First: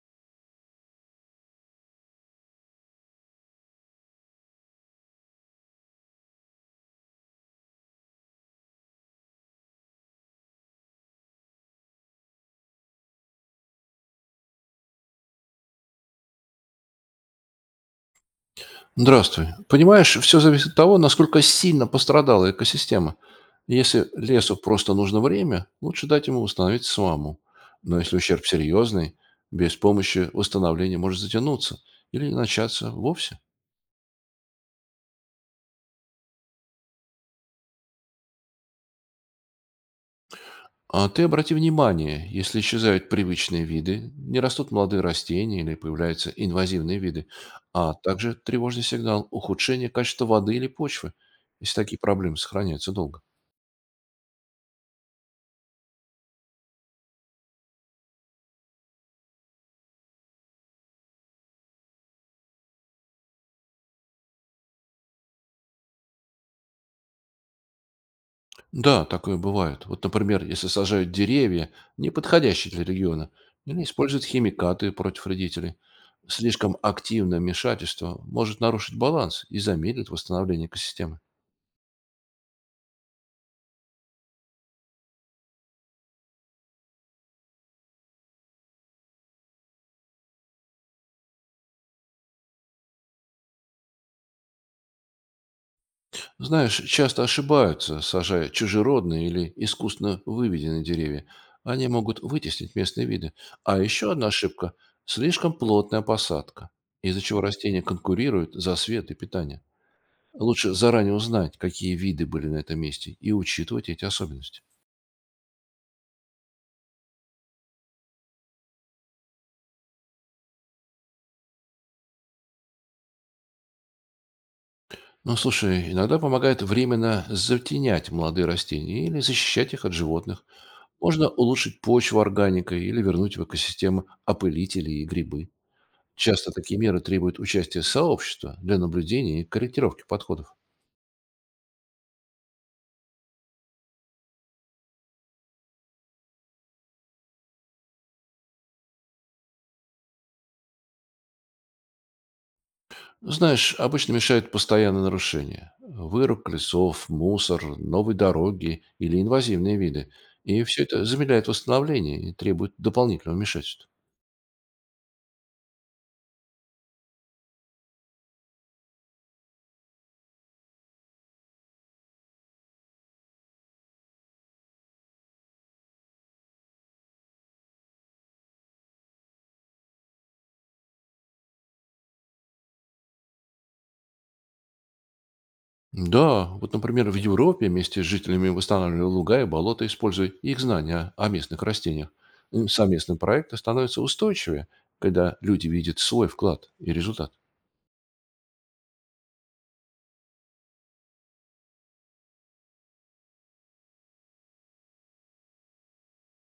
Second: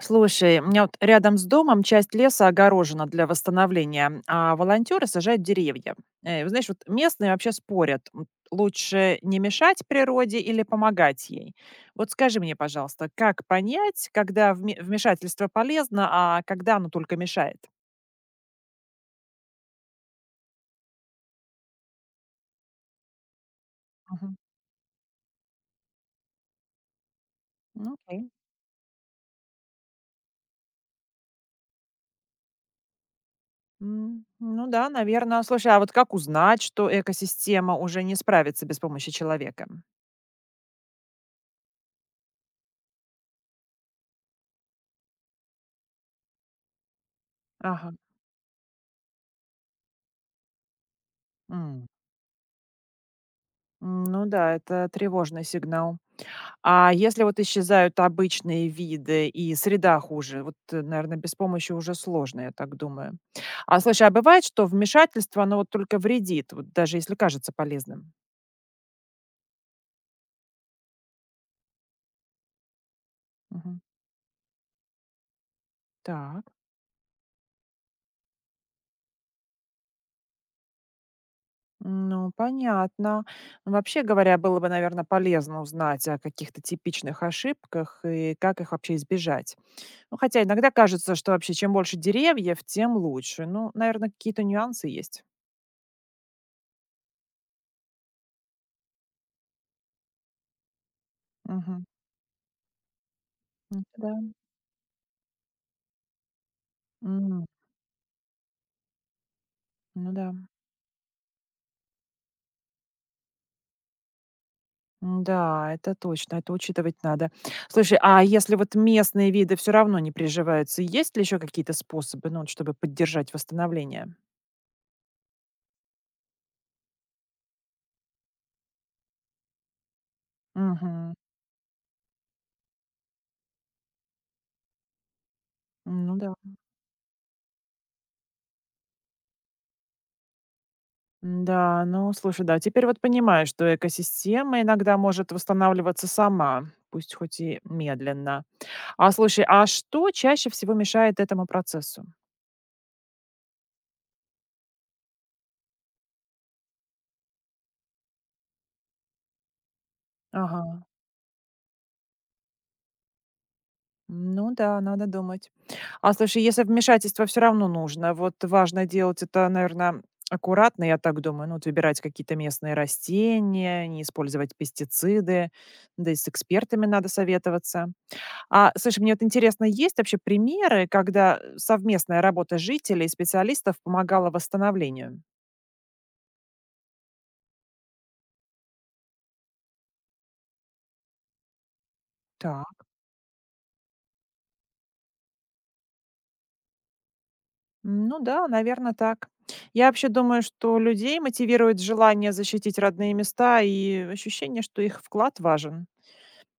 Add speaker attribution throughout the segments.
Speaker 1: Слушай, у меня вот рядом с домом часть леса огорожена для восстановления, а волонтеры сажают деревья. Э, вы Знаешь, вот местные вообще спорят, лучше не мешать природе или помогать ей. Вот скажи мне, пожалуйста, как понять, когда вмешательство полезно, а когда оно только мешает?
Speaker 2: Здравствуй. Понимаешь, все зависит от того, насколько сильно пострадала экосистема. Если
Speaker 1: Мгм.
Speaker 2: лесу просто нужно время, лучше дать ему восстановиться самому.
Speaker 1: Ну,
Speaker 2: Но если
Speaker 1: окей.
Speaker 2: ущерб серьезный, без помощи восстановления может затянуться или не начаться вовсе.
Speaker 1: Ну да, наверное. Слушай, а вот как узнать, что экосистема уже не справится без помощи человека?
Speaker 2: А ты обрати внимание, если исчезают привычные виды, не растут молодые растения или появляются инвазивные виды,
Speaker 1: Ага.
Speaker 2: а также тревожный сигнал ухудшения качества воды или почвы, если
Speaker 1: М,
Speaker 2: такие проблемы сохраняются долго.
Speaker 1: Ну да, это тревожный сигнал. А если вот исчезают обычные виды и среда хуже, вот, наверное, без помощи уже сложно, я так думаю. А слушай, а бывает, что вмешательство, оно вот только вредит, вот даже если кажется полезным?
Speaker 2: Да, такое бывает. Вот, например, если сажают деревья, не подходящие для региона,
Speaker 1: Мгм.
Speaker 2: или используют химикаты против вредителей.
Speaker 1: Так,
Speaker 2: Слишком активное вмешательство может нарушить баланс и замедлит восстановление экосистемы.
Speaker 1: ну, понятно. Ну, вообще говоря, было бы, наверное, полезно узнать о каких-то типичных ошибках и как их вообще избежать. Ну, хотя иногда кажется, что вообще чем больше деревьев, тем лучше. Ну, наверное, какие-то нюансы есть.
Speaker 2: Знаешь, часто ошибаются, сажая чужеродные или искусственно выведенные деревья.
Speaker 1: Мгм.
Speaker 2: Они могут вытеснить местные виды. А
Speaker 1: Ну, да.
Speaker 2: еще одна ошибка – слишком плотная посадка, из-за чего
Speaker 1: М,
Speaker 2: растения конкурируют за свет и питание.
Speaker 1: Ну да.
Speaker 2: Лучше заранее узнать, какие виды были на этом месте, и учитывать эти особенности.
Speaker 1: М-да, это точно, это учитывать надо. Слушай, а если вот местные виды все равно не приживаются, есть ли еще какие-то способы, ну, вот чтобы поддержать восстановление?
Speaker 2: Ну, слушай, иногда помогает временно затенять молодые растения или защищать их от животных.
Speaker 1: Мгм.
Speaker 2: Можно улучшить почву органикой или вернуть в экосистему опылители и грибы.
Speaker 1: Ну да.
Speaker 2: Часто такие меры требуют участия сообщества для наблюдения и корректировки подходов.
Speaker 1: Да ну, слушай, да, теперь вот понимаю, что экосистема иногда может восстанавливаться сама, пусть хоть и медленно. А слушай, а что чаще всего мешает этому процессу?
Speaker 2: Знаешь, обычно мешают постоянные нарушения. Вырубка лесов, мусор, новые дороги или инвазивные виды.
Speaker 1: Ага.
Speaker 2: И все это замедляет восстановление и требует дополнительного вмешательства.
Speaker 1: Ну да, надо думать. А слушай, если вмешательство все равно нужно, вот важно делать это, наверное, аккуратно, я так думаю, ну, вот выбирать какие-то местные растения, не использовать пестициды, да и с экспертами надо советоваться. А, слушай, мне вот интересно, есть вообще примеры, когда совместная работа жителей и специалистов помогала восстановлению?
Speaker 2: Да, вот, например, в Европе вместе с жителями восстанавливали луга и болота, используя их знания о местных растениях.
Speaker 1: Так.
Speaker 2: Совместные проекты становятся устойчивее, когда люди видят свой вклад и результат.
Speaker 1: Ну да, наверное, так. Я вообще думаю, что людей мотивирует желание защитить родные места и ощущение, что их вклад важен.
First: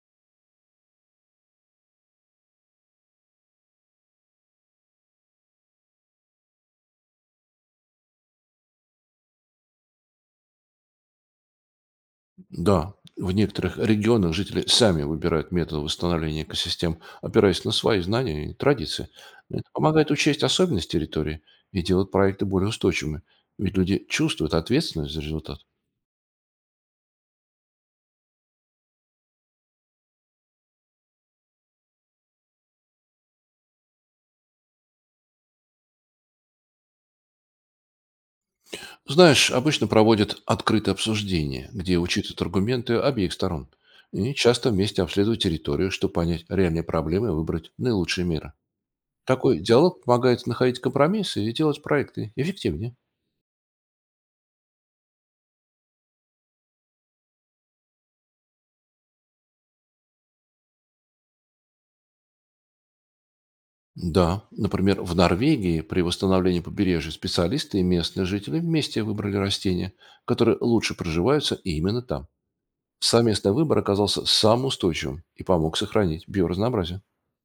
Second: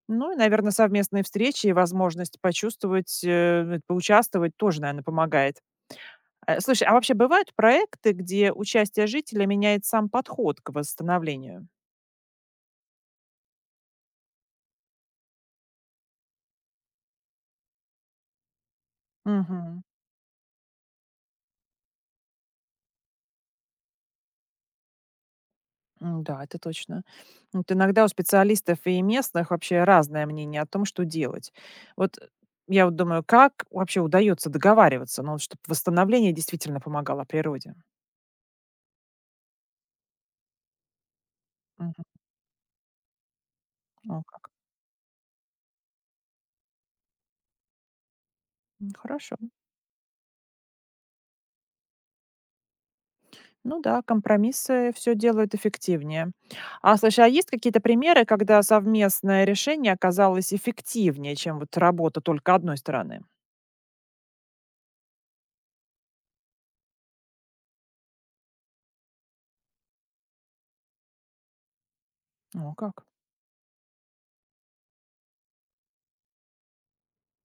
Speaker 1: Ну и, наверно, совместные встречи и возможность почувствовать, поучаствовать тоже, наверное, помогает. Слушай, а вообще бывают проекты, где участие жителя меняет сам подход к восстановлению?
Speaker 2: Да, в некоторых регионах жители сами выбирают методы восстановления экосистем, опираясь на свои знания и традиции. Это
Speaker 1: Мгм.
Speaker 2: помогает учесть особенности территории и делает проекты более устойчивыми, ведь люди чувствуют ответственность за результат.
Speaker 1: Да, это точно. Вот иногда у специалистов и местных вообще разное мнение о том, что делать. Вот я вот думаю, как вообще удается договариваться, ну, чтобы восстановление действительно помогало природе?
Speaker 2: Знаешь, обычно проводят открытое обсуждение, где
Speaker 1: Мгм.
Speaker 2: учитывают аргументы обеих сторон.
Speaker 1: О
Speaker 2: И
Speaker 1: как.
Speaker 2: часто вместе обследуют территорию, чтобы понять реальные проблемы и выбрать наилучшие меры.
Speaker 1: Хорошо.
Speaker 2: Такой диалог помогает находить компромиссы и делать проекты эффективнее.
Speaker 1: Ну да, компромиссы все делают эффективнее. А слушай, а есть какие-то примеры, когда совместное решение оказалось эффективнее, чем вот работа только одной стороны?
Speaker 2: Да, например, в Норвегии при восстановлении побережья специалисты и местные жители вместе выбрали растения, которые лучше проживаются именно там.
Speaker 1: О, как.
Speaker 2: Совместный выбор оказался самым устойчивым и помог сохранить биоразнообразие.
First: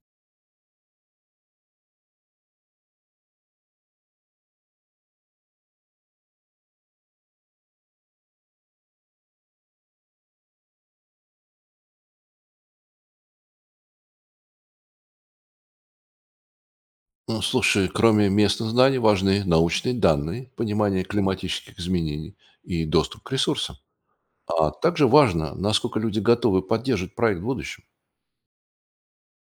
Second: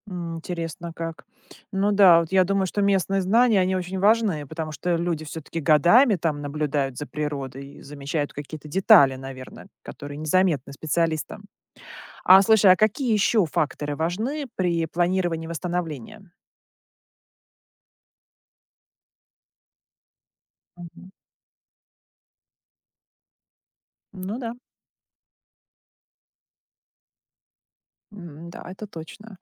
Speaker 1: Интересно, как. Ну да, вот я думаю, что местные знания, они очень важны, потому что люди все-таки годами там наблюдают за природой и замечают какие-то детали, наверное, которые незаметны специалистам. А слушай, а какие еще факторы важны при планировании восстановления?
Speaker 2: Ну, слушай, кроме местных знаний важны научные данные, понимание
Speaker 1: Мгм.
Speaker 2: климатических изменений и доступ к ресурсам.
Speaker 1: Ну да.
Speaker 2: А также важно, насколько люди готовы поддерживать проект в будущем.
Speaker 1: Да, это точно.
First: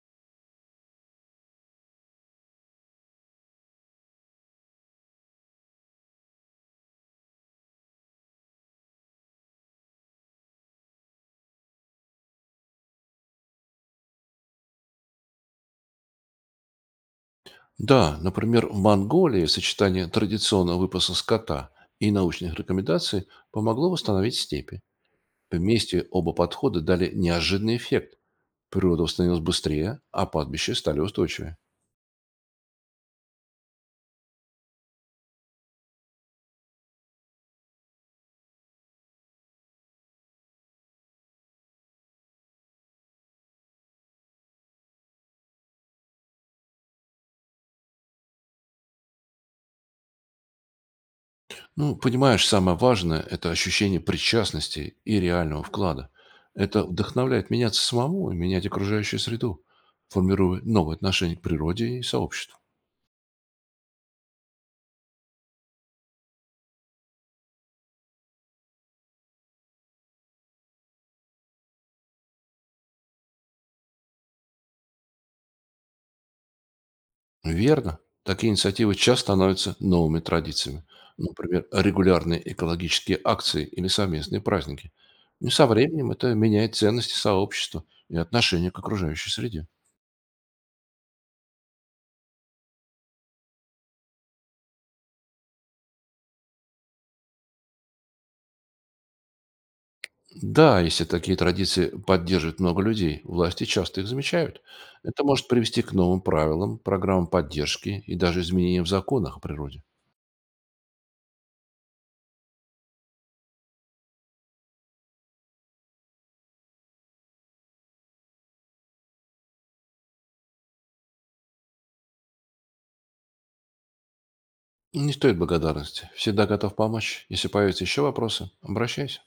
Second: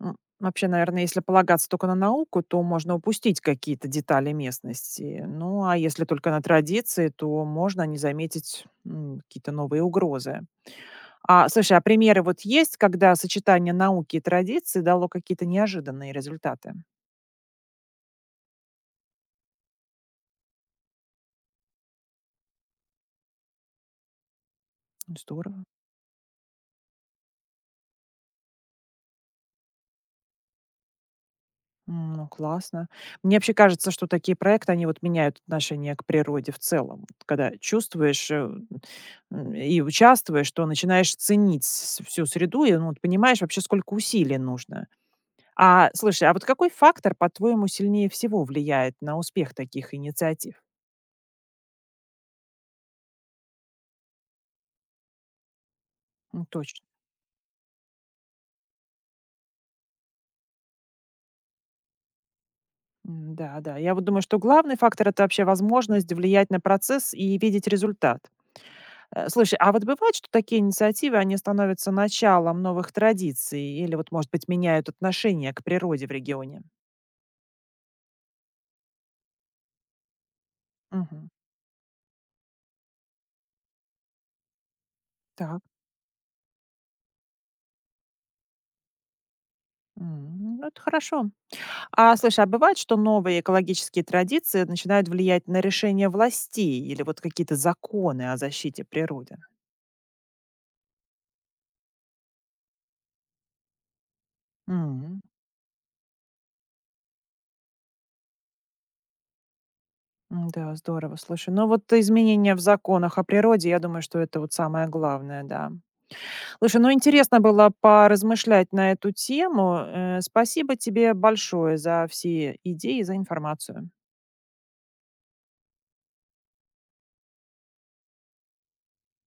Speaker 1: Вообще, наверное, если полагаться только на науку, то можно упустить какие-то детали местности. Ну, а если только на традиции, то можно не заметить какие-то новые угрозы. А, слушай, а примеры вот есть, когда сочетание науки и традиций дало какие-то неожиданные результаты?
Speaker 2: Да, например, в Монголии сочетание традиционного выпаса скота и научных рекомендаций помогло восстановить степи.
Speaker 1: Здорово.
Speaker 2: Вместе оба подхода дали неожиданный эффект. Природа восстановилась быстрее, а пастбища стали устойчивее.
Speaker 1: Ну, классно. Мне вообще кажется, что такие проекты, они вот меняют отношение к природе в целом. Вот когда чувствуешь и участвуешь, то начинаешь ценить всю среду и ну, вот понимаешь вообще, сколько усилий нужно. А, слушай, а вот какой фактор, по-твоему, сильнее всего влияет на успех таких инициатив?
Speaker 2: Ну, понимаешь, самое важное – это ощущение причастности и реального вклада.
Speaker 1: Ну,
Speaker 2: Это
Speaker 1: точно.
Speaker 2: вдохновляет меняться самому и менять окружающую среду, формируя новые отношения к природе и сообществу.
Speaker 1: Да, да. Я вот думаю, что главный фактор– это вообще возможность влиять на процесс и видеть результат. Слушай, а вот бывает, что такие инициативы, они становятся началом новых традиций или вот, может быть, меняют отношение к природе в регионе?
Speaker 2: Верно. Такие инициативы часто становятся новыми традициями.
Speaker 1: Мгм.
Speaker 2: Например, регулярные экологические акции или совместные праздники. И
Speaker 1: Так.
Speaker 2: со временем это меняет ценности сообщества и отношение к окружающей среде.
Speaker 1: Ну, это хорошо. А слушай, а бывает, что новые экологические традиции начинают влиять на решения властей или вот какие-то законы о защите природы?
Speaker 2: Да, если такие традиции поддерживают много людей, власти часто их замечают.
Speaker 1: Мгм.
Speaker 2: Это может привести к новым правилам, программам поддержки и даже изменениям в законах о природе.
Speaker 1: Да, здорово, слушай. Ну вот изменения в законах о природе, я думаю, что это вот самое главное, да. Слушай, ну интересно было поразмышлять на эту тему. Спасибо тебе большое за все идеи, за информацию.
Speaker 2: Не стоит благодарности. Всегда готов помочь. Если появятся еще вопросы, обращайся.